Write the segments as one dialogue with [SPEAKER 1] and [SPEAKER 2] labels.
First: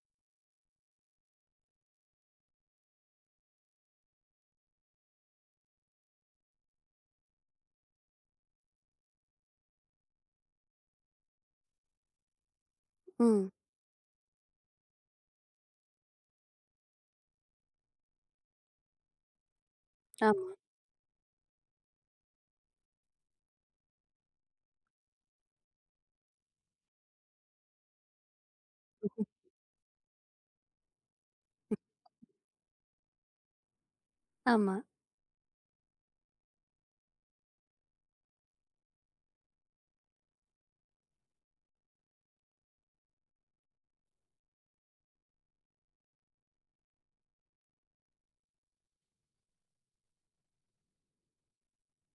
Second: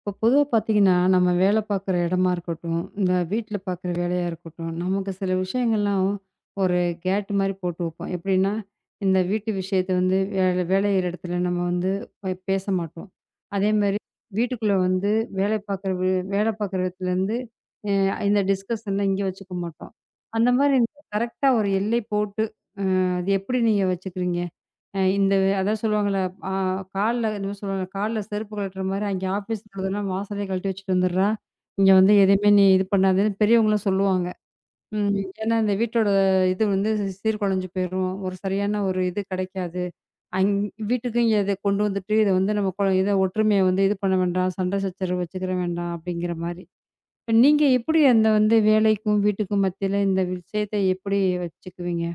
[SPEAKER 1] இப்போ பொதுவாக பார்த்தீங்கன்னா நம்ம வேலை பார்க்குற இடமா இருக்கட்டும், இந்த வீட்டில் பார்க்குற வேலையாக இருக்கட்டும், நமக்கு சில விஷயங்கள்லாம் ஒரு கேட் மாதிரி போட்டு வைப்போம். எப்படின்னா, இந்த வீட்டு விஷயத்தை வந்து வேலை வேலையிற இடத்துல நம்ம வந்து பேச மாட்டோம்.
[SPEAKER 2] ம்.
[SPEAKER 1] அதே மாதிரி வீட்டுக்குள்ளே வந்து வேலை பார்க்குற இடத்துலேருந்து இந்த டிஸ்கஷன்லாம் இங்கே வச்சுக்க மாட்டோம்.
[SPEAKER 2] ஆமா,
[SPEAKER 1] அந்த மாதிரி கரெக்டாக ஒரு எல்லை போட்டு அது எப்படி நீங்கள் வச்சுக்கிறீங்க? அ இந்த அதான் சொல்லுவாங்கள்ல, ஆ, கால்ல என்னமோ சொல்லுவாங்க, கால்ல செருப்பு கழட்டுற மாரி அங்கே ஆஃபீஸ் உள்ளதெல்லாம் வாசல்லயே கழட்டி வச்சுட்டு வந்துடுறா. இங்க வந்து எதையுமே நீ இது பண்ணாதன்னு பெரியவங்களும் சொல்லுவாங்க.
[SPEAKER 2] ஆமா.
[SPEAKER 1] ம். ம். ஏன்னா இந்த வீட்டோட இது வந்து சீர்குலைஞ்சு போயிரும். ஒரு சரியான ஒரு இது கிடைக்காது. அங் வீட்டுக்கு இங்க இத கொண்டு வந்துட்டு இத வந்து நம்ம கொ இத ஒற்றுமைய வந்து இது பண்ண வேண்டாம். சண்டை சச்சரவு வச்சுக்கிற வேண்டாம் அப்படிங்கிற மாரி. இப்ப நீங்க எப்படி அந்த வந்து வேலைக்கும், வீட்டுக்கும் மத்தியில இந்த விஷயத்த எப்படி வச்சுக்குவீங்க?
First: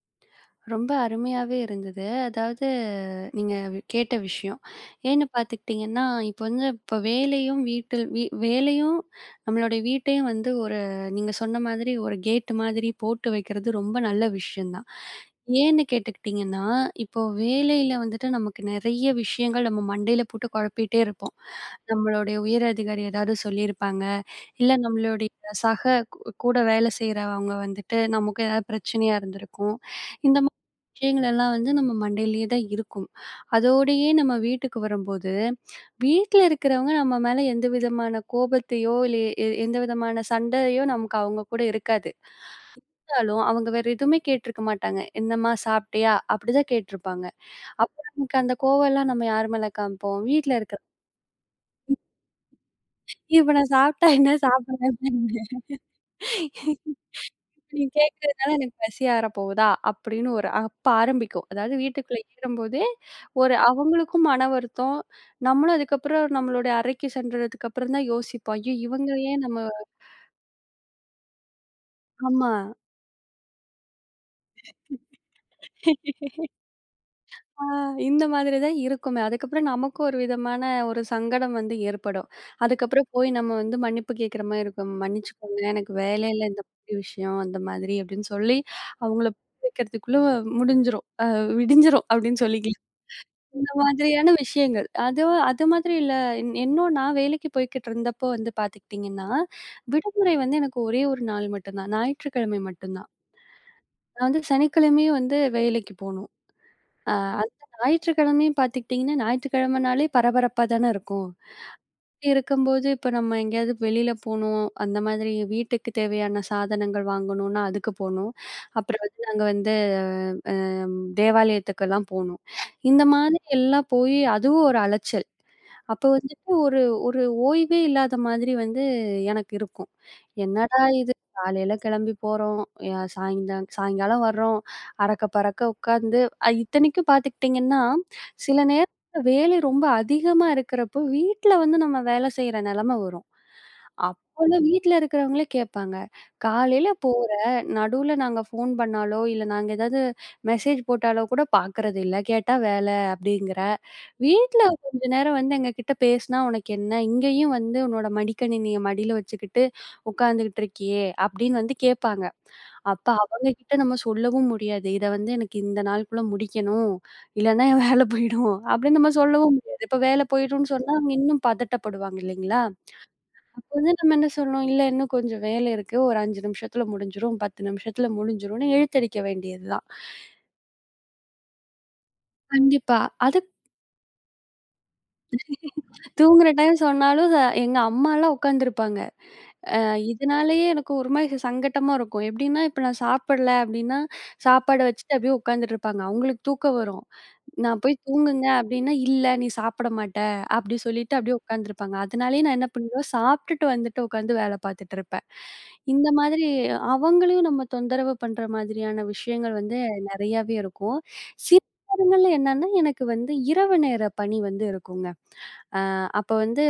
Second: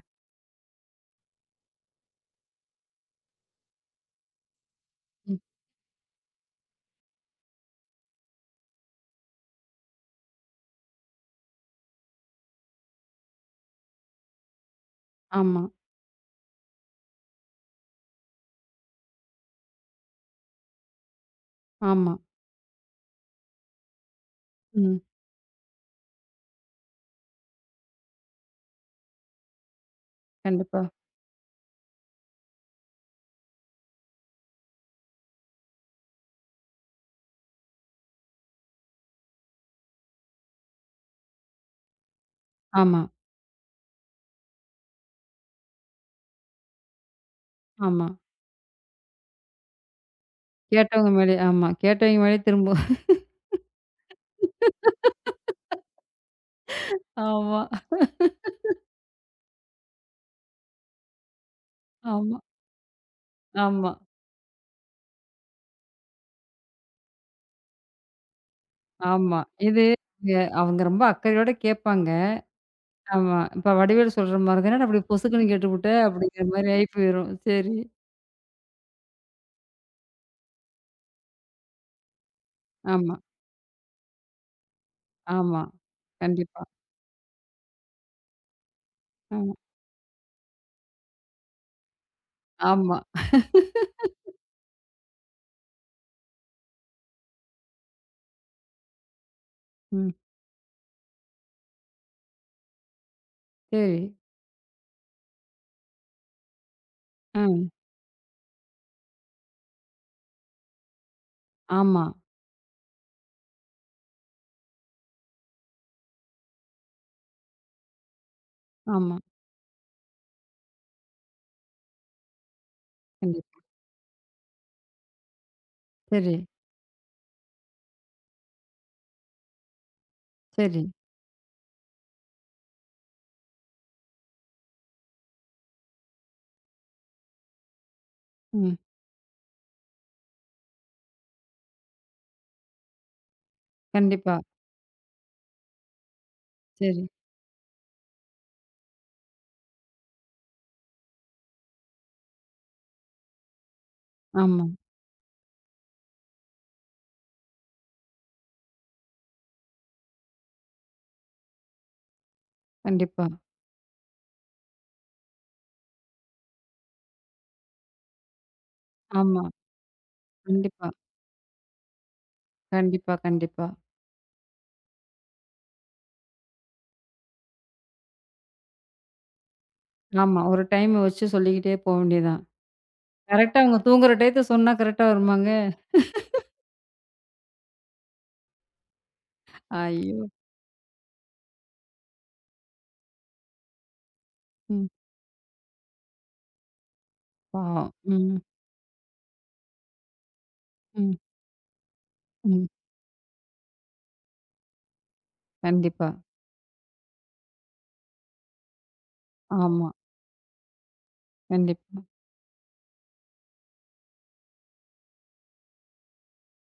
[SPEAKER 2] ரொம்ப அருமையாவே இருந்தது. அதாவது கேட்ட விஷயம். ஏன்னு
[SPEAKER 1] ம்.
[SPEAKER 2] பார்த்துக்கிட்டீங்கன்னா, இப்போ வேலையும் வீட்டில் வீ வேலையும் நம்மளுடைய வீட்டையும் வந்து ஒரு நீங்க சொன்ன மாதிரி ஒரு கேட் மாதிரி போட்டு வைக்கிறது ரொம்ப நல்ல விஷயம் தான்.
[SPEAKER 1] ஆமா,
[SPEAKER 2] ஏன்னு கேட்டுக்கிட்டீங்கன்னா, இப்போ வேலையில வந்துட்டு நமக்கு நெறைய விஷயங்கள் நம்ம மண்டையில போட்டு குழப்பிட்டே இருப்போம்.
[SPEAKER 1] ஆமா.
[SPEAKER 2] நம்மளுடைய உயர் அதிகாரி ஏதாவது சொல்லியிருப்பாங்க. இல்ல
[SPEAKER 1] ம்.
[SPEAKER 2] நம்மளுடைய சக கூ கூட வேலை செய்றவங்க வந்துட்டு நமக்கு ஏதாவது பிரச்சனையா இருந்திருக்கும். இந்த மாதிரி
[SPEAKER 1] கண்டிப்பா.
[SPEAKER 2] விஷயங்கள் எல்லாம் வந்து நம்ம மண்டையிலேயே தான் இருக்கும். அதோடயே நம்ம வீட்டுக்கு வரும்போது, வீட்ல இருக்கிறவங்க நம்ம மேல எந்த விதமான கோபத்தையோ, இல்ல எந்த விதமான சண்டையோ நமக்கு அவங்க கூட இருக்காது.
[SPEAKER 1] ஆமா.
[SPEAKER 2] இருந்தாலும் அவங்க வேற எதுவுமே கேட்டிருக்க மாட்டாங்க. "என்னம்மா சாப்பிட்டியா?" அப்படிதான் கேட்டிருப்பாங்க. அப்ப
[SPEAKER 1] ஆமா.
[SPEAKER 2] நமக்கு அந்த கோவம்லாம் நம்ம யார் மேல காமிப்போம்? வீட்ல இருக்கிற
[SPEAKER 1] கேட்டவங்க மேலே ஆமா. கேட்டவங்க மேலே திரும்ப
[SPEAKER 2] இப்ப நான் சாப்பிட்டா என்ன? சாப்பிடல என்ன?
[SPEAKER 1] ஆமா,
[SPEAKER 2] இப்ப நீ கேட்கிறதுனால எனக்கு பசி ஆற போகுதா? அப்படின்னு ஒரு அப்ப ஆரம்பிக்கும். அதாவது வீட்டுக்குள்ள
[SPEAKER 1] ஆமா,
[SPEAKER 2] ஏறும்போதே, ஒரு
[SPEAKER 1] ஆமா,
[SPEAKER 2] அவங்களுக்கும் மன வருத்தம். நம்மளும் அதுக்கப்புறம் நம்மளுடைய அறைக்கு சென்றதுக்கு அப்புறம் தான் யோசிப்போம். ஐயோ! இவங்க
[SPEAKER 1] ஆமா.
[SPEAKER 2] ஏன் நம்ம
[SPEAKER 1] இது எ அவங்க ரொம்ப அக்கறையோட கேட்பாங்க.
[SPEAKER 2] ஆமா.
[SPEAKER 1] ஆமா. இப்ப வடிவேலு சொல்ற மாரி தான், "என்னடா அப்படி பொசுக்குன்னு கேட்டுப்புட்ட" அப்படிங்கிற மாரி ஆயி போயிரும்.
[SPEAKER 2] ஆ,
[SPEAKER 1] சரி.
[SPEAKER 2] இந்த மாதிரி தான் இருக்குமே. அதுக்கப்புறம் நமக்கும் ஒரு விதமான ஒரு சங்கடம் வந்து ஏற்படும். அதுக்கப்புறம்
[SPEAKER 1] ஆமா,
[SPEAKER 2] போய் நம்ம வந்து மன்னிப்பு கேட்கிற மாரி இருக்கும். "மன்னிச்சுக்கோங்க,
[SPEAKER 1] ஆமா.
[SPEAKER 2] எனக்கு வேலையில இந்த
[SPEAKER 1] கண்டிப்பா.
[SPEAKER 2] மாதிரி விஷயம், அந்த மாதிரி" அப்படின்னு சொல்லி அவங்கள
[SPEAKER 1] ஆமா,
[SPEAKER 2] புரிய வைக்கிறதுக்குள்ள முடிஞ்சிரும். விடிஞ்சிரும் அப்படின்னு சொல்லிக்கலாம்.
[SPEAKER 1] ஆமா.
[SPEAKER 2] இந்த மாதிரியான விஷயங்கள். அது அது மாதிரி இல்ல இன்னும் நான் வேலைக்கு போய்க்கிட்டு இருந்தப்போ வந்து பார்த்துக்கிட்டிங்கன்னா,
[SPEAKER 1] ம்.
[SPEAKER 2] விடுமுறை வந்து எனக்கு ஒரே ஒரு நாள் மட்டும் தான். ஞாயிற்றுக்கிழமை மட்டும் தான்.
[SPEAKER 1] சரி.
[SPEAKER 2] நான் வந்து சனிக்கிழமையும் வந்து வேலைக்கு போணும். ஆ
[SPEAKER 1] ஆ.
[SPEAKER 2] அந்த ஞாயிற்றுக்கிழமையும் பார்த்துக்கிட்டிங்கன்னா, ஞாயிற்றுக்கிழமைனாலே பரபரப்பா தானே இருக்கும்.
[SPEAKER 1] ஆமா,
[SPEAKER 2] அப்படி இருக்கும்போது, இப்ப நம்ம எங்கேயாவது வெளியில போணும், அந்த மாதிரி வீட்டுக்கு தேவையான சாதனங்கள் வாங்கணும்னா, அதுக்கு போணும். அப்புறம்
[SPEAKER 1] ஆமா.
[SPEAKER 2] வந்து நாங்க வந்து தேவாலயத்துக்கெல்லாம் போணும். இந்த மாதிரி
[SPEAKER 1] கண்டிப்பா.
[SPEAKER 2] எல்லாம் போயி அதுவும் ஒரு அலைச்சல். அப்ப
[SPEAKER 1] சரி,
[SPEAKER 2] வந்துட்டு ஒரு ஒரு ஓய்வே இல்லாத மாதிரி வந்து எனக்கு இருக்கும். என்னடா
[SPEAKER 1] சரி.
[SPEAKER 2] இது காலையில கிளம்பி போறோம், ய சாயந்தா சாயங்காலம் வர்றோம், அறக்க பறக்க உட்காந்து இத்தனைக்கும் பார்த்துக்கிட்டிங்கன்னா, சில
[SPEAKER 1] ம்.
[SPEAKER 2] நேரத்துல வேலை ரொம்ப அதிகமா இருக்கிறப்போ, வீட்ல வந்து நம்ம வேலை செய்ற நெலைம வரும்.
[SPEAKER 1] கண்டிப்பா.
[SPEAKER 2] அப்போலாம் வீட்ல இருக்கிறவங்களே கேட்பாங்க. காலையில
[SPEAKER 1] சரி.
[SPEAKER 2] போற, நடுவுல நாங்க ஃபோன் பண்ணாலோ, இல்ல நாங்க ஏதாவது மெசேஜ் போட்டாலோ கூட பார்க்கறது இல்ல. கேட்டா வேல அப்டிங்கிற. வீட்ல
[SPEAKER 1] ஆமா.
[SPEAKER 2] கொஞ்ச நேரம் வந்து எங்ககிட்ட பேசினா உனக்கு என்ன? இங்கேயும் வந்து உன்னோட மடிக்கணினிய மடியில வச்சுக்கிட்டு உட்காந்துகிட்டு இருக்கியே! அப்டின்னு வந்து கேட்பாங்க. அப்ப
[SPEAKER 1] கண்டிப்பா.
[SPEAKER 2] அவங்க கிட்ட நம்ம சொல்லவும் முடியாது. இத வந்து எனக்கு இந்த நாளுக்குள்ள முடிக்கணும். இல்லன்னா என் வேல போயிடும். அப்டின்னு நம்ம
[SPEAKER 1] ஆமா.
[SPEAKER 2] சொல்லவும் முடியாது. இப்ப வேல போயிடும்னு
[SPEAKER 1] கண்டிப்பா.
[SPEAKER 2] சொன்னா அவங்க இன்னும் பதட்டப்படுவாங்க இல்லைங்களா?
[SPEAKER 1] கண்டிப்பா, கண்டிப்பா.
[SPEAKER 2] அப்ப வந்து நம்ம என்ன சொல்லணும், இல்ல இன்னும் கொஞ்சம் வேலை இருக்கு. ஒரு 5 நிமிஷத்துல முடிஞ்சிரும், 10 நிமிஷத்துல முடிஞ்சிரும்ன்னு இழுத்தடிக்க வேண்டியதுதான்.
[SPEAKER 1] ஆமா. ஒரு டைம் வச்சு சொல்லிக்கிட்டே போ வேண்டியதான்.
[SPEAKER 2] கண்டிப்பா. அது
[SPEAKER 1] கரெக்ட்டா அவங்க தூங்குற டயத்த சொன்னா கரெக்ட்டா வருமாங்க?
[SPEAKER 2] தூங்குற டைம் சொன்னாலும் எங்க அம்மாலாம் உட்காந்துருப்பாங்க.
[SPEAKER 1] ஐயோ!
[SPEAKER 2] இதனாலேயே எனக்கு ஒரு மாரி சங்கட்டமா இருக்கும். எப்படின்னா, இப்ப நான் சாப்பிடல அப்படின்னா, சாப்பாடு
[SPEAKER 1] ம்.
[SPEAKER 2] வச்சுட்டு அப்படியே உட்காந்துட்டு இருப்பாங்க. அவங்களுக்கு தூக்கம் வரும். நான்
[SPEAKER 1] பாவம்.
[SPEAKER 2] போய்
[SPEAKER 1] ம்.
[SPEAKER 2] தூங்குங்க அப்டின்னா, "இல்ல நீ சாப்பிட மாட்ட" அப்டி சொல்லிட்டு
[SPEAKER 1] ம்.
[SPEAKER 2] அப்டியே உட்கார்ந்துருப்பாங்க. அதனாலேயே நான்
[SPEAKER 1] ம்.
[SPEAKER 2] என்ன பண்ணுவேன், சாப்ட்டுட்டு வந்துட்டு உட்காந்து வேல பார்த்துட்டு இருப்பேன். இந்த
[SPEAKER 1] கண்டிப்பா.
[SPEAKER 2] மாதிரி அவங்களையும் நம்ம தொந்தரவு பண்ற மாதிரியான விஷயங்கள் வந்து
[SPEAKER 1] ஆமா.
[SPEAKER 2] நெறையாவே இருக்கும். சில
[SPEAKER 1] கண்டிப்பா.
[SPEAKER 2] நேரங்கள்ல என்னன்னா, எனக்கு வந்து இரவு நேர பணி வந்து இருக்குங்க. அ அப்ப வந்து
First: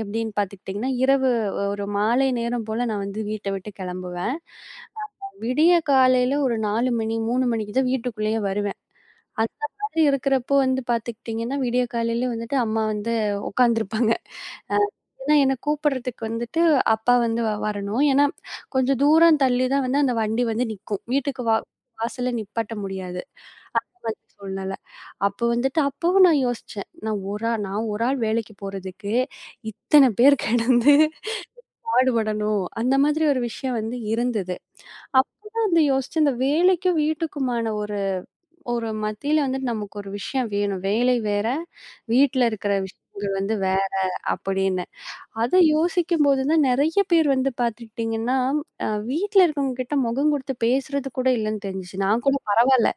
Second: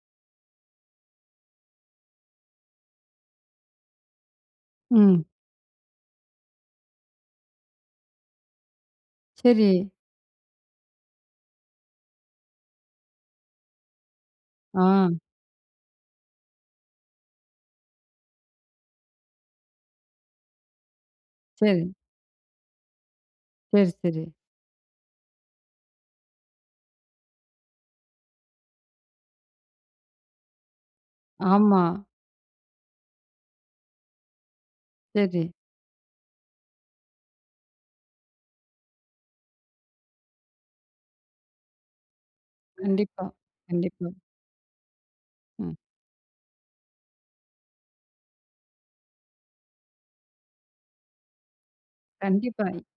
[SPEAKER 2] எப்டின்னு பார்த்துக்கிட்டிங்கன்னா, இரவு ஒரு மாலை நேரம் போல நான் வந்து வீட்ட விட்டு கெளம்புவேன்.
[SPEAKER 1] ம்.
[SPEAKER 2] விடிய காலையில ஒரு 4 மணி, 3 மணிக்கு தான் வீட்டுக்குள்ளேயே வருவேன். அந்த
[SPEAKER 1] சரி.
[SPEAKER 2] மாதிரி இருக்கிறப்போ வந்து பார்த்துக்கிட்டிங்கன்னா, விடிய காலையில வந்துட்டு அம்மா வந்து உட்காந்துருப்பாங்க. அ
[SPEAKER 1] ஆ.
[SPEAKER 2] ஏன்னா என்ன கூப்பிடுறதுக்கு வந்துட்டு அப்பா வந்து வரணும். ஏன்னா கொஞ்சம் தூரம் தள்ளி தான் வந்து அந்த வண்டி வந்து நிக்கும். வீட்டுக்கு வா
[SPEAKER 1] சரி.
[SPEAKER 2] வாசல்ல நிப்பாட்ட முடியாது.
[SPEAKER 1] சரி,
[SPEAKER 2] அந்த மாதிரி
[SPEAKER 1] சரி.
[SPEAKER 2] சூழ்நிலை. அப்போ வந்துட்டு அப்பவும் நான் யோசிச்சேன். நான் ஒரு ஆள் வேலைக்கு போறதுக்கு இத்தன பேர் கிடந்து
[SPEAKER 1] ஆமா.
[SPEAKER 2] பாடுபடணும். அந்த மாதிரி ஒரு விஷயம் வந்து இருந்தது.
[SPEAKER 1] சரி.
[SPEAKER 2] அப்பதான் வந்து யோசிச்சேன். இந்த வேலைக்கும் வீட்டுக்குமான ஒரு ஒரு மத்தியில வந்துட்டு நமக்கு ஒரு விஷயம் வேணும். வேலை வேற, வீட்ல இருக்கிற
[SPEAKER 1] கண்டிப்பா.
[SPEAKER 2] விஷயங்கள் வந்து
[SPEAKER 1] கண்டிப்பா.
[SPEAKER 2] அப்படின்னு. அத
[SPEAKER 1] ம்.
[SPEAKER 2] யோசிக்கும்போது தான் நெறைய பேர் வந்து பார்த்துக்கிட்டீங்கன்னா, வீட்ல இருக்கவங்க கிட்ட முகம் குடுத்து பேசுறது கூட இல்லன்னு தெரிஞ்சுச்சு. நான் கூட
[SPEAKER 1] கண்டிப்பா.
[SPEAKER 2] பரவால்ல.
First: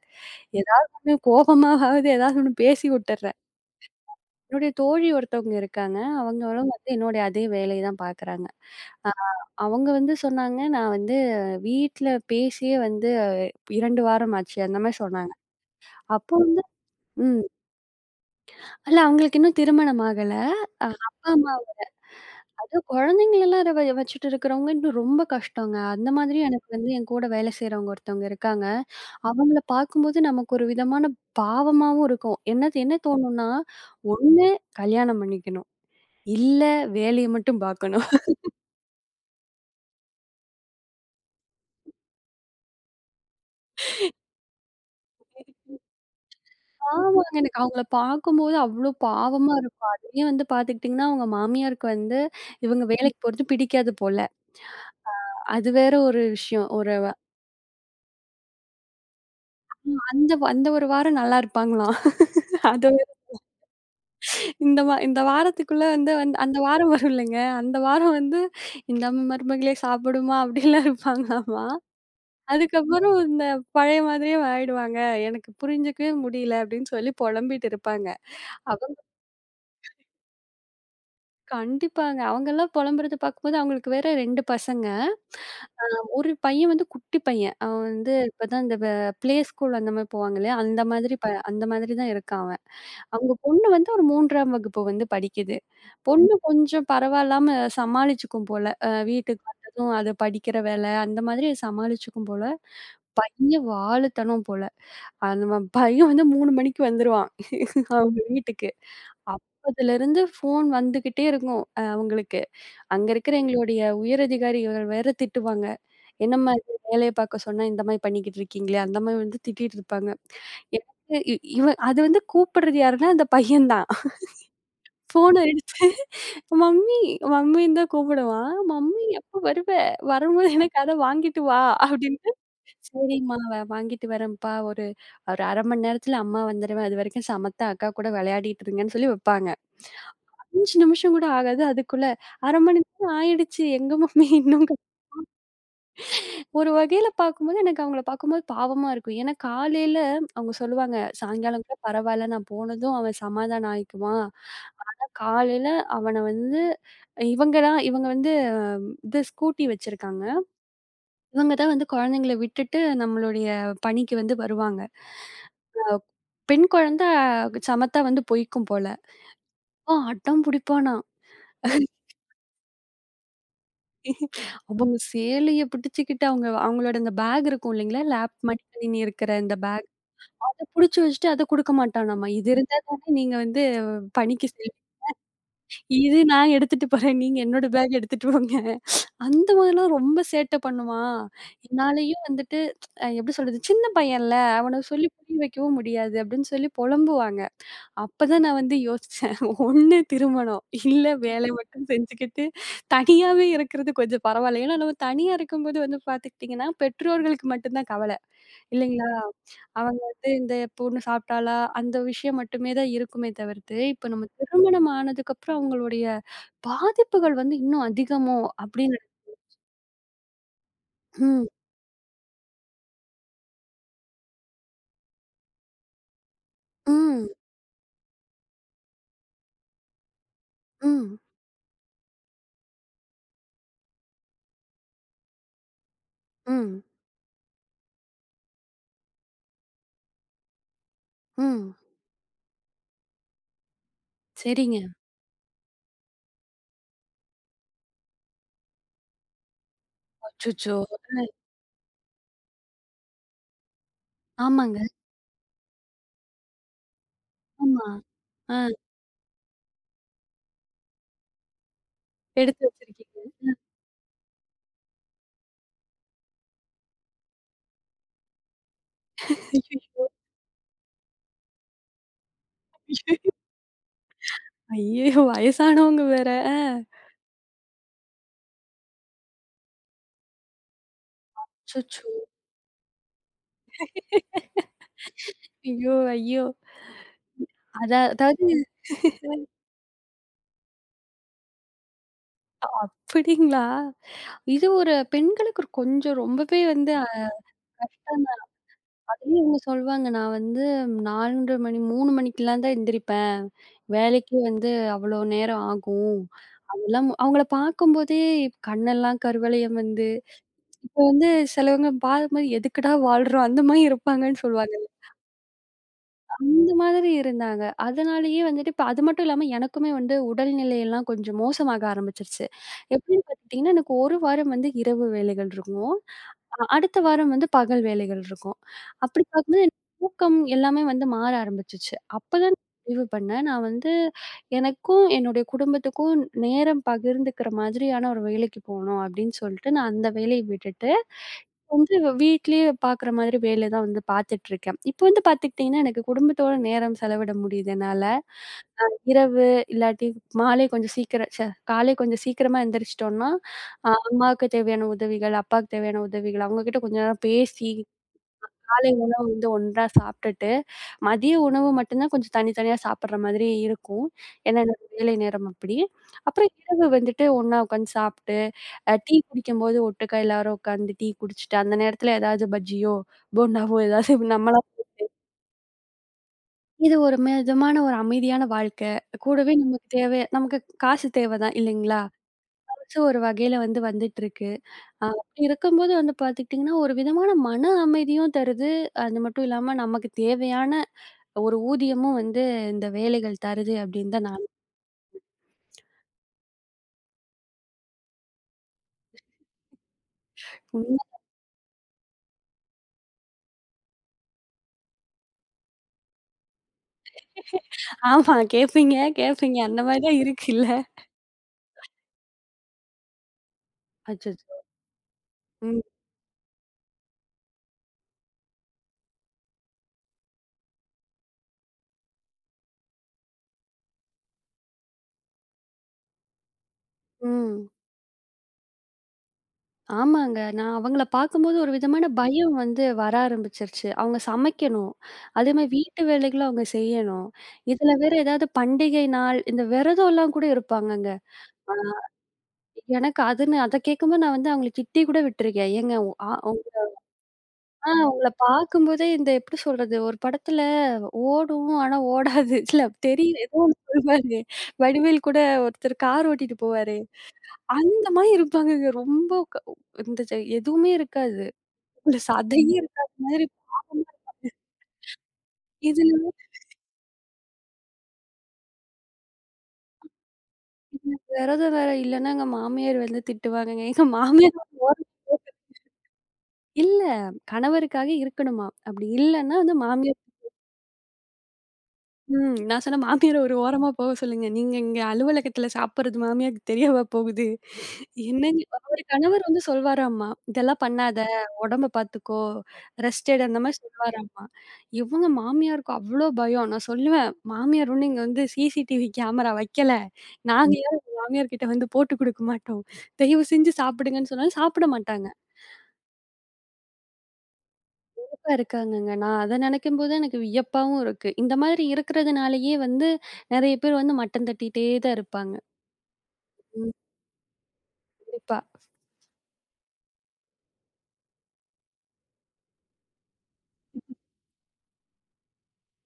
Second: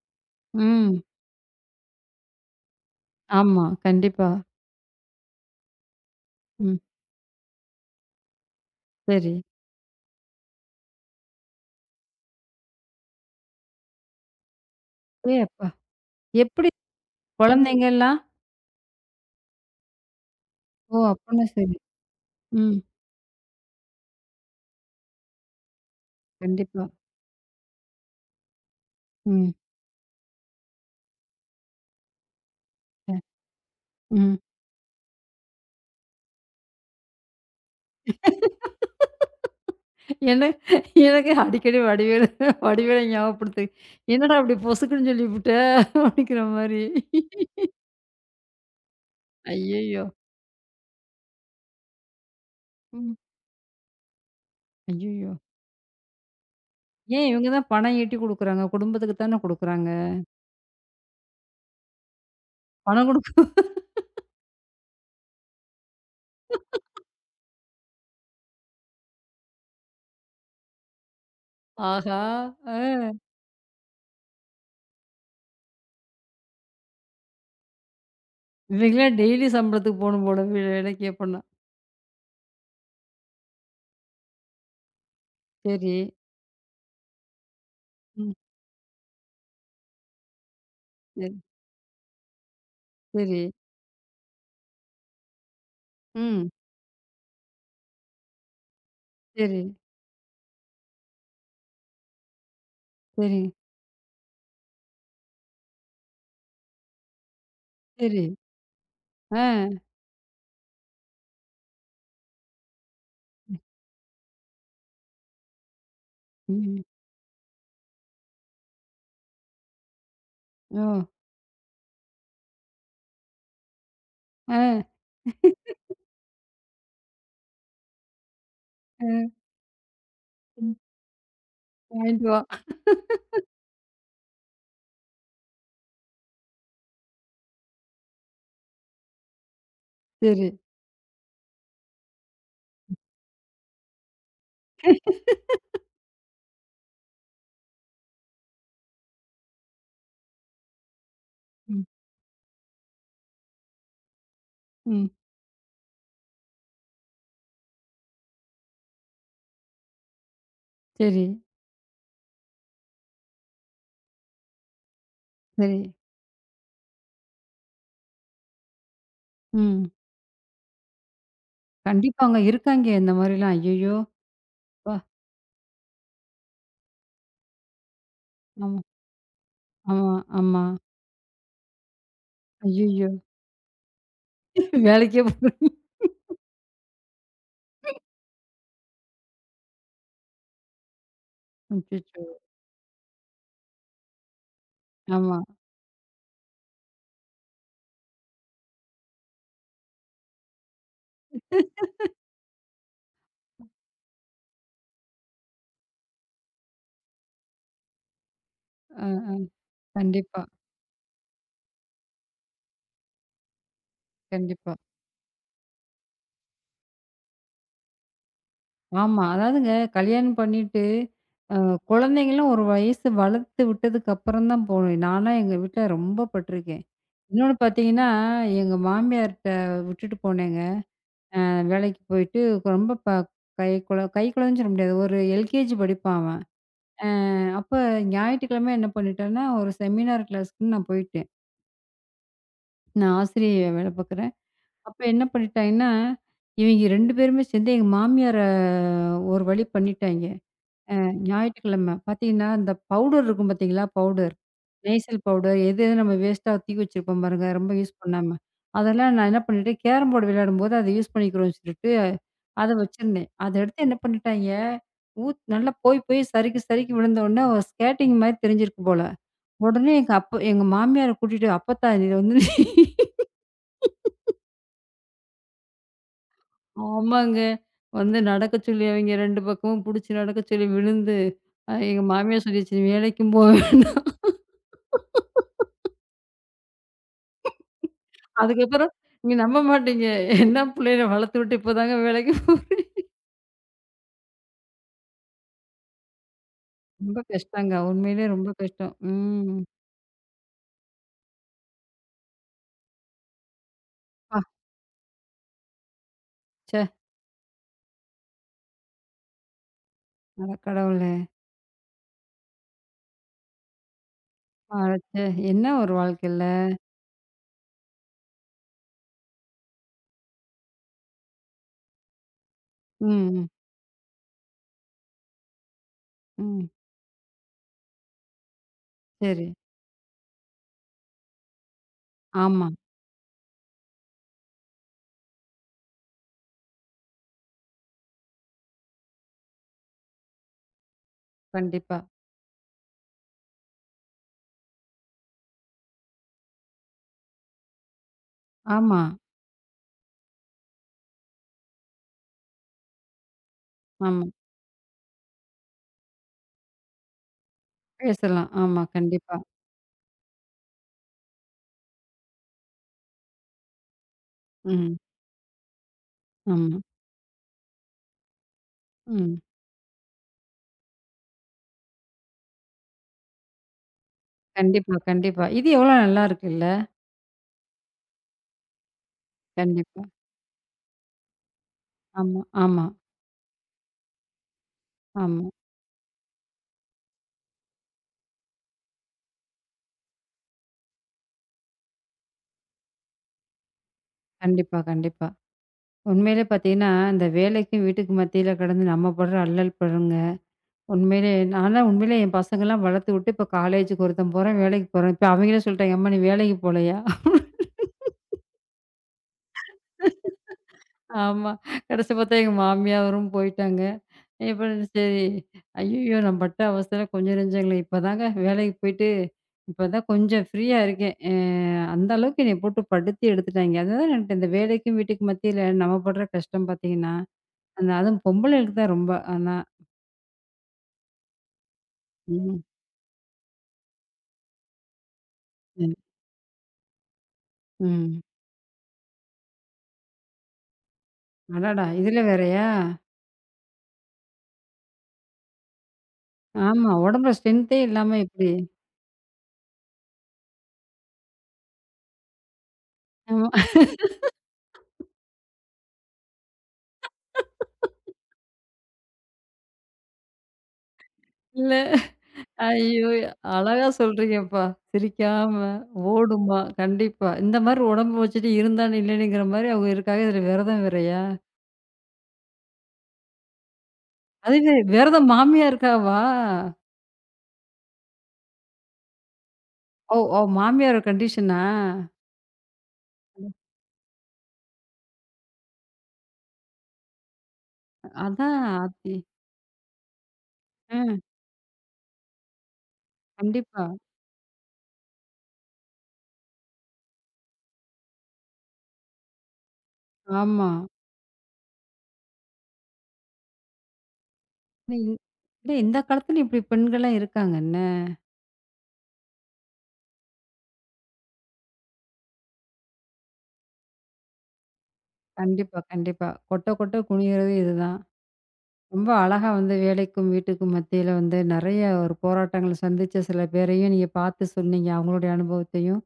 [SPEAKER 2] ஏதாவது
[SPEAKER 1] ம்.
[SPEAKER 2] ஒண்ணு கோபமாவது ஏதாவது ஒண்ணு பேசி விட்டுர்றேன்.
[SPEAKER 1] ஆமா. கண்டிப்பா.
[SPEAKER 2] என்னுடைய தோழி ஒருத்தவங்க இருக்காங்க. அவங்களும்
[SPEAKER 1] ம்.
[SPEAKER 2] வந்து என்னுடைய அதே வேலைய தான் பார்க்குறாங்க. அ
[SPEAKER 1] சரி.
[SPEAKER 2] அவங்க வந்து சொன்னாங்க, "நான் வந்து வீட்ல பேசியே வந்து 2 வாரம் ஆச்சு." அந்த மாரி சொன்னாங்க.
[SPEAKER 1] ஏ அப்பா!
[SPEAKER 2] அப்போ வந்து
[SPEAKER 1] எப்படி
[SPEAKER 2] ம்.
[SPEAKER 1] குழந்தைங்கலாம்?
[SPEAKER 2] இல்ல அவங்களுக்கு இன்னும் திருமணம் ஆகல.
[SPEAKER 1] ஓ!
[SPEAKER 2] அப்பா,
[SPEAKER 1] அப்பன்னா
[SPEAKER 2] அம்மா
[SPEAKER 1] சரி. ம்.
[SPEAKER 2] அதுவும் குழந்தைங்களலாம் வச்சுட்டு இருக்கிறவங்க இன்னும் ரொம்ப கஷ்டங்க. அந்த மாதிரி எனக்கு
[SPEAKER 1] கண்டிப்பா.
[SPEAKER 2] வந்து என் கூட வேலை செய்றவங்க ஒருத்தவங்க இருக்காங்க.
[SPEAKER 1] ம்.
[SPEAKER 2] அவங்கள பார்க்கும்போது நமக்கு ஒரு விதமான பாவமாவும் இருக்கும். என்னது என்ன
[SPEAKER 1] அ.
[SPEAKER 2] தோணும்னா,
[SPEAKER 1] ம்.
[SPEAKER 2] ஒண்ணு கல்யாணம் பண்ணிக்கணும். இல்ல வேலைய மட்டும் பார்க்கணும்.
[SPEAKER 1] என்ன எனக்கு அடிக்கடி வடிவேலு வடிவேல ஞாபகப்படுத்து. "என்னடா அப்படி பொசுக்குன்னு சொல்லிப்புட்ட" அப்படிங்கிற மாரி.
[SPEAKER 2] ஆமாங்க. எனக்கு அவங்கள பார்க்கும்போது அவ்ளோ பாவமா இருக்கும்.
[SPEAKER 1] ஐயய்யோ!
[SPEAKER 2] அதுலயும் வந்து பார்த்துக்கிட்டிங்கன்னா, அவங்க மாமியாருக்கு வந்து இவங்க
[SPEAKER 1] ம்.
[SPEAKER 2] வேலைக்கு போறது பிடிக்காது போல.
[SPEAKER 1] ஐயய்யோ!
[SPEAKER 2] அது வேற ஒரு விஷயம்.
[SPEAKER 1] ஏன் இவங்க தான் பணம் ஈட்டி குடுக்குறாங்க. குடும்பத்துக்கு தானே குடுக்குறாங்க.
[SPEAKER 2] அந்த அந்த ஒரு வாரம் நல்லா இருப்பாங்களாம். அத
[SPEAKER 1] பணம் குடுக்க
[SPEAKER 2] இந்த வாரத்துக்குள்ள வந்து வந்து அந்த வாரம் வரும் இல்லங்க. அந்த வாரம் வந்து இந்த மருமகளே சாப்பிடுமா அப்படிலாம் இருப்பாங்களாமா.
[SPEAKER 1] ஆஹா! அ
[SPEAKER 2] அதுக்கப்புறம் இந்த பழைய மாதிரியே ஆயிடுவாங்க. எனக்கு புரிஞ்சுக்கவே முடியல அப்படின்னு சொல்லி புலம்பிட்டு இருப்பாங்க. அவங்க
[SPEAKER 1] இவங்கலாம் டெய்லி சம்பளத்துக்கு போணும் போல வே வேலைக்கு அப்பன்னா.
[SPEAKER 2] கண்டிப்பாங்க. அவங்கலாம் புலம்புறத பார்க்கும்போது அவங்களுக்கு வேற 2 பசங்க.
[SPEAKER 1] சரி.
[SPEAKER 2] ஒரு பையன் வந்து குட்டி பையன். அவன் வந்து
[SPEAKER 1] ம்.
[SPEAKER 2] இப்பதான் இந்த வே ப்ளே ஸ்கூல் அந்த மாரி போவாங்க இல்லையா?
[SPEAKER 1] சரி,
[SPEAKER 2] அந்த மாதிரி தான் இருக்கான் அவன். அவங்க
[SPEAKER 1] சரி.
[SPEAKER 2] பொண்ணு வந்து ஒரு 3ஆம் வகுப்பு வந்து படிக்குது. பொண்ணு
[SPEAKER 1] ம்.
[SPEAKER 2] கொஞ்சம் பரவாயில்லாம சமாளிச்சுக்கும் போல. வீட்டுக்கு
[SPEAKER 1] சரி,
[SPEAKER 2] வந்ததும் அது படிக்கிற வேல, அந்த மாதிரி சமாளிச்சுக்கும் போல.
[SPEAKER 1] சரி,
[SPEAKER 2] பையன் வாலுத்தனம் போல. நம்ம பையன் வந்து 3 மணிக்கு வந்துருவான். அவங்க
[SPEAKER 1] சரி.
[SPEAKER 2] வீட்டுக்கு.
[SPEAKER 1] ஆ.
[SPEAKER 2] அப்பத்துலருந்து ஃபோன் வந்துகிட்டே இருக்கும் அவங்களுக்கு. அங்க இருக்கிற எங்களுடைய உயரதிகாரிகள் வேற திட்டுவாங்க. என்னம்மா இது
[SPEAKER 1] ம்.
[SPEAKER 2] வேலைய பார்க்க சொன்னா இந்த மாரி பண்ணிக்கிட்டு இருக்கீங்களே! அந்த மாரி வந்து திட்டிட்டு இருப்பாங்க. எனக்கு
[SPEAKER 1] ஓ!
[SPEAKER 2] இ இவன் அது வந்து கூப்பிடுறது யாருன்னா, அந்த பையன் தான்.
[SPEAKER 1] ஆ,
[SPEAKER 2] ஃபோன் அடிச்சு மம்மி மம்மின்னு தான் கூப்பிடுவான். "மம்மி
[SPEAKER 1] ஆ.
[SPEAKER 2] எப்ப வருவ? வரும்போது
[SPEAKER 1] ம்.
[SPEAKER 2] எனக்கு அத வாங்கிட்டு வா"
[SPEAKER 1] வாங்கிட்டு
[SPEAKER 2] அப்படின்னு
[SPEAKER 1] வா.
[SPEAKER 2] சரிம்மா, வாங்கிட்டு வரேன்ப்பா. ஒரு ஒரு 1/2 மணி நேரத்துல அம்மா வந்துருவேன். அதுவரைக்கும் சமத்தா அக்கா கூட விளையாடிட்டு இருங்கன்னு சொல்லி வைப்பாங்க.
[SPEAKER 1] சரி.
[SPEAKER 2] 5 நிமிஷம் கூட ஆகாது. அதுக்குள்ள 1/2 மணி நேரம் ஆயிடுச்சு. எங்க மம்மி இன்னும் க ஒரு வகையில பார்க்கும்போது எனக்கு அவங்கள பார்க்கும்போது பாவமா இருக்கும். ஏன்னா காலையில அவங்க சொல்லுவாங்க, "சாயங்காலம் கூட
[SPEAKER 1] ம்.
[SPEAKER 2] பரவால்ல. நான் போனதும் அவன் சமாதானம் ஆயிக்குவான்.
[SPEAKER 1] ம்.
[SPEAKER 2] ஆனா காலையில அவன வந்து" இவங்க வந்து இது ஸ்கூட்டி வச்சிருக்காங்க.
[SPEAKER 1] சரி,
[SPEAKER 2] இவங்க தான் வந்து குழந்தைங்கள விட்டுட்டு நம்மளுடைய பணிக்கு வந்து வருவாங்க.
[SPEAKER 1] சரி.
[SPEAKER 2] பெண் குழந்தை சமத்தா வந்து பொய்க்கும் போல.
[SPEAKER 1] ம்.
[SPEAKER 2] "ஓ! அடம் புடிப்பானாம்."
[SPEAKER 1] கண்டிப்பாங்க இருக்காங்க இந்த மாரிலாம். ஐயய்யோ!
[SPEAKER 2] அவங்க
[SPEAKER 1] அப்பா!
[SPEAKER 2] சேலைய பிடிச்சுக்கிட்டு அவங்களோட அந்த பேக் இருக்கும் இல்லைங்களா? லேப்
[SPEAKER 1] ஆமா,
[SPEAKER 2] மடிக்கணினி இருக்கிற இந்த பேக்.
[SPEAKER 1] ஆமா, ஆமா.
[SPEAKER 2] அத புடிச்சு வச்சுட்டு அத குடுக்க மாட்டானாமா. "இது இருந்தா தானே
[SPEAKER 1] ஐயய்யோ!
[SPEAKER 2] நீங்க வந்து பணிக்கு செல்
[SPEAKER 1] வேலைக்கே போறீங்க.
[SPEAKER 2] இது நான் எடுத்துட்டு போறேன். நீங்க என்னோட பேக் எடுத்துட்டு போங்க." அந்த மாதிரிலாம் ரொம்ப சேட்டை பண்ணுவான். என்னாலயும்
[SPEAKER 1] அச்சச்சோ!
[SPEAKER 2] வந்துட்டு எப்படி சொல்றது? சின்ன பையன்ல அவன சொல்லி
[SPEAKER 1] ஆமா.
[SPEAKER 2] புரிய வைக்கவும் முடியாது அப்படின்னு சொல்லி புலம்புவாங்க. அப்பதான் நான் வந்து யோசிச்சேன். ஒண்ணு திருமணம். இல்ல வேலை மட்டும் செஞ்சுக்கிட்டு, தனியாவே இருக்கிறது கொஞ்சம் பரவால்ல. ஏன்னா நம்ம தனியா இருக்கும்போது வந்து பார்த்துக்கிட்டீங்கன்னா, பெற்றோர்களுக்கு மட்டும் தான் கவல.
[SPEAKER 1] ஆ
[SPEAKER 2] இல்லைங்களா? அவங்க வந்து
[SPEAKER 1] கண்டிப்பா,
[SPEAKER 2] இந்த பொண்ணு சாப்பிட்டாளா? அந்த விஷயம் மட்டுமே தான் இருக்குமே தவிர்த்து, இப்ப நம்ம
[SPEAKER 1] கண்டிப்பா.
[SPEAKER 2] திருமணம் ஆனதுக்கப்புறம் அவங்களுடைய பாதிப்புகள் வந்து இன்னும் அதிகமோ! அப்படின்னு
[SPEAKER 1] ஆமா. அதாவதுங்க கல்யாணம் பண்ணிட்டு,
[SPEAKER 2] ம்,
[SPEAKER 1] அ குழந்தைங்கலாம் ஒரு வயசு வளர்த்து விட்டதுக்கு அப்புறம் தான் போணும். நான்லாம் எங்க வீட்ல ரொம்ப பட்டுருக்கேன்.
[SPEAKER 2] ம்,
[SPEAKER 1] இன்னொன்னு பார்த்தீங்கன்னா, எங்க மாமியார்ட்ட விட்டுட்டு போனேங்க.
[SPEAKER 2] ம்,
[SPEAKER 1] வேலைக்கு போயிட்டு ரொம்ப ப கை குழந்தைன்னு சொல்ல முடியாது. ஒரு எல்கேஜி படிப்பான் அவன்.
[SPEAKER 2] ம்,
[SPEAKER 1] அப்ப ஞாயிற்றுக்கிழமை என்ன பண்ணிட்டேன்னா, ஒரு செமினார் கிளாஸ்க்குன்னு நான் போயிட்டேன்.
[SPEAKER 2] ம்.
[SPEAKER 1] நான் ஆசிரியையா வேலை பார்க்குறேன்.
[SPEAKER 2] சரிங்க.
[SPEAKER 1] அப்ப என்ன பண்ணிட்டாங்கன்னா, இவைங்க 2 பேருமே சேர்ந்து எங்க மாமியார ஒரு வழி பண்ணிட்டாய்ங்க.
[SPEAKER 2] அச்சச்சோ! அ
[SPEAKER 1] ஞாயிற்றுக்கிழமை பார்த்தீங்கன்னா, இந்த பவுடர் இருக்கும் பார்த்தீங்களா? பவுடர்.
[SPEAKER 2] ஆமாங்க.
[SPEAKER 1] நெய்சில் பவுடர் எது எது நம்ம வேஸ்ட்டா தூக்கி வச்சிருப்போம் பாருங்க, ரொம்ப
[SPEAKER 2] ஆமா.
[SPEAKER 1] யூஸ் பண்ணாம.
[SPEAKER 2] ஆ
[SPEAKER 1] அதெல்லாம் நான் என்ன பண்ணிட்டேன், கேரம் போர்டு விளையாடும்போது அத யூஸ் பண்ணிக்கிறோம்னு சொல்லிட்டு,
[SPEAKER 2] எடுத்து
[SPEAKER 1] அத வச்சிருந்தேன். அத
[SPEAKER 2] வச்சிருக்கீங்க.
[SPEAKER 1] எடுத்து என்ன பண்ணிட்டாய்ங்க, ஊத் நல்லா போய் போய் சறுக்கி சறுக்கி விழுந்த உடனே ஒரு ஸ்கேட்டிங் மாரி தெரிஞ்சிருக்கு போல. உடனே எங்க அப்ப எங்க மாமியார கூட்டிட்டு, "அப்பத்தா இத வந்து
[SPEAKER 2] ஐயய்யோ! வயசானவங்க வேற. ஆ.
[SPEAKER 1] ஆமாங்க. வந்து நடக்க சொல்லி அவைங்க 2 பக்கமும் புடிச்சு நடக்க சொல்லி விழுந்து, அ எங்க
[SPEAKER 2] அச்சச்சோ!
[SPEAKER 1] மாமியார் சொல்லிருச்சு, "நீ வேலைக்கும் போ வேண்டாம்."
[SPEAKER 2] ஐயோ! ஐயோ! அதாவது
[SPEAKER 1] அதுக்கப்புறம் நீங்க நம்ப மாட்டீங்க. என்ன புள்ளையில வளர்த்து விட்டு இப்பதாங்க வேலைக்கு போறேன்.
[SPEAKER 2] அப்படிங்களா? இது ஒரு பெண்களுக்கு கொஞ்சம் ரொம்பவே வந்து
[SPEAKER 1] ரொம்ப கஷ்டங்க.
[SPEAKER 2] கஷ்டம்
[SPEAKER 1] உண்மையிலே
[SPEAKER 2] தான்.
[SPEAKER 1] ரொம்ப கஷ்டம்.
[SPEAKER 2] அதுலயும் இவங்க
[SPEAKER 1] ம்.
[SPEAKER 2] சொல்வாங்க, "நான் வந்து 4 மணி 3 மணிக்கெல்லாம் தான் எந்திரிப்பேன். வேலைக்கு
[SPEAKER 1] அப்பா!
[SPEAKER 2] வந்து அவ்வளோ நேரம் ஆகும்."
[SPEAKER 1] ச்சே!
[SPEAKER 2] அதெல்லாம் அவங்கள பார்க்கும்போதே கண்ணெல்லாம் கருவளையம் வந்து,
[SPEAKER 1] அட
[SPEAKER 2] இப்போ
[SPEAKER 1] கடவுளே!
[SPEAKER 2] வந்து சிலவங்க பார்க்கும்போது எதுக்குடா வாழ்றோம்? அந்த மாரி இருப்பாங்கன்னு சொல்லுவாங்க.
[SPEAKER 1] அடச்சே! என்ன ஒரு வாழ்க்கைல்ல.
[SPEAKER 2] அந்த மாதிரி இருந்தாங்க. அதனாலேயே வந்துட்டு இப்ப அது மட்டும் இல்லாம எனக்குமே வந்து உடல்நிலை எல்லாம் கொஞ்சம் மோசமாக ஆரம்பிச்சுருச்சு. எப்படின்னு
[SPEAKER 1] ம்,
[SPEAKER 2] பார்த்துக்கிட்டீங்கன்னா, எனக்கு 1 வாரம் வந்து இரவு வேலைகள் இருக்கும்.
[SPEAKER 1] ம்.
[SPEAKER 2] அடுத்த வாரம் வந்து பகல் வேலைகள் இருக்கும். அப்படி
[SPEAKER 1] சரி.
[SPEAKER 2] பார்க்கும்போது எனக்கு தூக்கம் எல்லாமே வந்து மாற ஆரம்பிச்சுச்சு. அப்பதான்
[SPEAKER 1] ஆமா.
[SPEAKER 2] முடிவு பண்ணேன். நான் வந்து எனக்கும், என்னுடைய குடும்பத்துக்கும் நேரம் பகிர்ந்துக்கிற மாதிரியான ஒரு வேலைக்கு போணும் அப்படின்னு சொல்லிட்டு நான் அந்த வேலைய விட்டுட்டு, வந்து
[SPEAKER 1] கண்டிப்பா.
[SPEAKER 2] வீட்லயே பார்க்குற மாதிரி வேலை தான் வந்து பார்த்துட்டுருக்கேன். இப்போ வந்து பார்த்துக்கிட்டீங்கன்னா, எனக்கு குடும்பத்தோட நேரம் செலவிட முடியுது என்னால.
[SPEAKER 1] ஆமா,
[SPEAKER 2] இரவு இல்லாட்டி மாலை கொஞ்சம் சீக்கிரம் காலை கொஞ்சம் சீக்கிரமா எந்திரிச்சிட்டோம்னா,
[SPEAKER 1] ஆமா.
[SPEAKER 2] அம்மாவுக்கு தேவையான உதவிகள், அப்பாவுக்கு தேவையான உதவிகள் அவங்க கிட்ட கொஞ்ச நேரம் பேசி,
[SPEAKER 1] பேசலாம். ஆமா,
[SPEAKER 2] காலை உணவு
[SPEAKER 1] கண்டிப்பா.
[SPEAKER 2] வந்து ஒன்றா சாப்பிட்டுட்டு, மதிய உணவு மட்டும் தான் கொஞ்சம் தனித்தனியா சாப்பிடுற மாதிரி இருக்கும். ஏன்னா என்னோட
[SPEAKER 1] ம்.
[SPEAKER 2] வேலை நேரம் அப்படி. அப்புறம்
[SPEAKER 1] ஆமா.
[SPEAKER 2] இரவு வந்துட்டு ஒண்ணா உட்காந்து சாப்பிட்டு, டீ
[SPEAKER 1] ம்.
[SPEAKER 2] குடிக்கும்போது ஒட்டுக்கா எல்லாரும் உட்காந்து டீ குடிச்சுட்டு, அந்த நேரத்தில ஏதாவது பஜ்ஜியோ, போண்டாவோ ஏதாவது நம்மளா
[SPEAKER 1] கண்டிப்பா, கண்டிப்பா. இது எவ்வளோ நல்லா இருக்குல்ல.
[SPEAKER 2] இது ஒரு மிதமான ஒரு அமைதியான வாழ்க்கை. கூடவே நமக்கு
[SPEAKER 1] கண்டிப்பா.
[SPEAKER 2] தேவை நமக்கு காசு தேவை தான் இல்லைங்களா?
[SPEAKER 1] ஆமா, ஆமா,
[SPEAKER 2] காசு ஒரு வகையில வந்து வந்துட்டுருக்கு. அப்படி
[SPEAKER 1] ஆமா.
[SPEAKER 2] இருக்கும்போது வந்து பார்த்துக்கிட்டிங்கன்னா, ஒரு விதமான மன அமைதியும் தருது. அது மட்டும் இல்லாம நமக்கு தேவையான ஒரு ஊதியமும் வந்து இந்த வேலைகள் தருது அப்படின்னு தான் நான்
[SPEAKER 1] கண்டிப்பா, கண்டிப்பா. உண்மையிலே பார்த்தீங்கன்னா, இந்த வேலைக்கும் வீட்டுக்கும் மத்தியில கடந்து நம்ம படுற அல்லல் படுங்க.
[SPEAKER 2] உண்மையிலே
[SPEAKER 1] உண்மையிலே நான்லாம் உண்மையிலே என் பசங்கலாம் வளர்த்து விட்டு இப்போ காலேஜுக்கு ஒருத்தன் போறான், வேலைக்கு போறான். இப்போ அவங்களே சொல்லிட்டாங்க, "அம்மா நீ வேலைக்கு போலையா?"
[SPEAKER 2] ஆமா கேட்பீங்க, கேட்பீங்க. அந்த மாரி தான் இருக்குல்ல.
[SPEAKER 1] ஆமா. கடைசி பார்த்தா எங்க மாமியாரும் போயிட்டாங்க.
[SPEAKER 2] அச்சச்சோ!
[SPEAKER 1] இப்ப சரி.
[SPEAKER 2] ம்,
[SPEAKER 1] ஐய்யயோ! நான் பட்ட அவஸ்தையில கொஞ்சம் நெஞ்சங்களே! இப்பதாங்க வேலைக்கு போயிட்டு, இப்பதான் கொஞ்சம் ஃப்ரீயா இருக்கேன். அ அந்த அளவுக்கு என்னைய போட்டு படுத்தி எடுத்துட்டாய்ங்க. அதுதான் எனக்கு இந்த வேலைக்கும் வீட்டுக்கும் மத்தியில நம்ம படுற கஷ்டம் பார்த்தீங்கன்னா,
[SPEAKER 2] ம்.
[SPEAKER 1] அந்த அதுவும் பொம்பளைகளுக்கு தான் ரொம்ப ஆனா.
[SPEAKER 2] ஆமாங்க. நான் அவங்கள பார்க்கும்போது ஒரு விதமான பயம்
[SPEAKER 1] ம்.
[SPEAKER 2] வந்து வர ஆரம்பிச்சுருச்சு. அவங்க சமைக்கணும். அதேமாரி
[SPEAKER 1] ம்.
[SPEAKER 2] வீட்டு வேலைகளும் அவங்க செய்யணும். இதுல வேற
[SPEAKER 1] ம்.
[SPEAKER 2] ஏதாவது பண்டிகை நாள், இந்த விரதம்லாம் கூட இருப்பாங்கங்க.
[SPEAKER 1] அடடா! இதில வேறயா?
[SPEAKER 2] எனக்கு அதுன்னு அத கேட்கும்போது நான் வந்து அவங்கள திட்டி கூட விட்டுருக்கேன். ஏங்க உ ஆ உ
[SPEAKER 1] ஆமா. உடம்புல ஸ்ட்ரென்த்தே
[SPEAKER 2] ஆ
[SPEAKER 1] இல்லாம
[SPEAKER 2] உங்கள
[SPEAKER 1] எப்படி?
[SPEAKER 2] பார்க்கும்போதே இந்த எப்படி சொல்றது? ஒரு படத்துல ஓடும் ஆனா ஓடாது. இல்ல தெரியும்
[SPEAKER 1] ஆமா.
[SPEAKER 2] ஏதோ ஒண்ணு சொல்வாரு. வடிவேல் கூட ஒருத்தர் கார் ஓட்டிட்டு போவாரே! அந்த மாரி இருப்பாங்கங்க. ரொம்ப க இந்த எதுவுமே இருக்காது.
[SPEAKER 1] இல்ல.
[SPEAKER 2] இல்ல சதையே
[SPEAKER 1] ஐயோ!
[SPEAKER 2] இருக்காத மாதிரி
[SPEAKER 1] அழகா
[SPEAKER 2] பாவமா
[SPEAKER 1] சொல்றீங்கப்பா. சிரிக்காம,
[SPEAKER 2] இதுல
[SPEAKER 1] ஓடுமா, கண்டிப்பா. இந்த மாரி உடம்பு வச்சுட்டு இருந்தா நில்லுனுங்கிற மாரி அவங்க இருக்காங்க. இதுல விரதம்
[SPEAKER 2] இதுல
[SPEAKER 1] வேறயா?
[SPEAKER 2] விரதம் வேற இல்லன்னா எங்க மாமியார் வந்து திட்டுவாங்கங்க. எங்க மாமியார்
[SPEAKER 1] அதுவே
[SPEAKER 2] ஓரம்
[SPEAKER 1] விரதம் மாமியா இருக்காவா?
[SPEAKER 2] இல்ல கணவருக்காக இருக்கணுமாம். அப்படி இல்லன்னா வந்து
[SPEAKER 1] ஓ!
[SPEAKER 2] மாமியார்
[SPEAKER 1] ஓ! மாமியாரோட கண்டிஷனா?
[SPEAKER 2] ம். நான் சொன்னேன், "மாமியார ஒரு ஓரமா போக சொல்லுங்க. நீங்க இங்க அலுவலகத்துல சாப்பிடுறது மாமியாருக்கு தெரியவா போகுது?"
[SPEAKER 1] அதான்
[SPEAKER 2] என்னங்க
[SPEAKER 1] அத்தி
[SPEAKER 2] கணவர் வந்து சொல்வாராமா, "இதெல்லாம்
[SPEAKER 1] ஆ
[SPEAKER 2] பண்ணாத, உடம்ப பார்த்துக்கோ, ரெஸ்ட் எடு." அந்த மாரி
[SPEAKER 1] கண்டிப்பா.
[SPEAKER 2] சொல்வாராமா. இவங்க மாமியாருக்கு அவ்ளோ பயம். நான் சொல்லுவேன், "மாமியார் ஒண்ணும் இங்க வந்து CCTV கேமரா வைக்கல.
[SPEAKER 1] ஆமா.
[SPEAKER 2] நாங்க ம். யாரும் உங்க மாமியார் கிட்ட வந்து போட்டு குடுக்க மாட்டோம். தயவு செஞ்சு சாப்பிடுங்கன்னு" சொன்னாலும் சாப்பிட
[SPEAKER 1] இ
[SPEAKER 2] மாட்டாங்க.
[SPEAKER 1] இல்ல இந்த காலத்துல இப்டி பெண்கள்லாம் இருக்காங்க என்ன?
[SPEAKER 2] கண்டிப்பா இருக்காங்கங்க. நான் அத நெனைக்கும்போது எனக்கு வியப்பாவும் இருக்கு. இந்த மாதிரி இருக்கிறதுனாலேயே வந்து நெறைய பேர் வந்து மட்டம் தட்டிட்டே தான் இருப்பாங்க.
[SPEAKER 1] கண்டிப்பா, கண்டிப்பா. கொட்ட
[SPEAKER 2] ம்.
[SPEAKER 1] கொட்ட குனியறது இதுதான்.
[SPEAKER 2] கண்டிப்பா.
[SPEAKER 1] ரொம்ப அழகா வந்து வேலைக்கும், வீட்டுக்கும் மத்தியில வந்து நெறைய ஒரு போராட்டங்கள சந்திச்ச சில பேரையும் நீங்க பார்த்து சொன்னீங்க. அவங்களுடைய அனுபவத்தையும்,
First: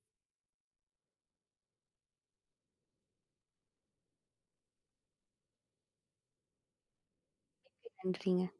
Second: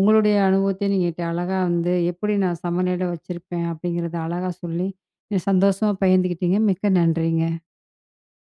[SPEAKER 1] உங்களுடைய அனுபவத்தையும் நீங்க இட்ட அழகா வந்து எப்படி நான் சமநிலையில வச்சிருப்பேன் அப்படிங்கிறத அழகா சொல்லி, நீங்க சந்தோஷமா பகிர்ந்துக்கிட்டீங்க. மிக்க நன்றிங்க.
[SPEAKER 2] நன்றிங்க.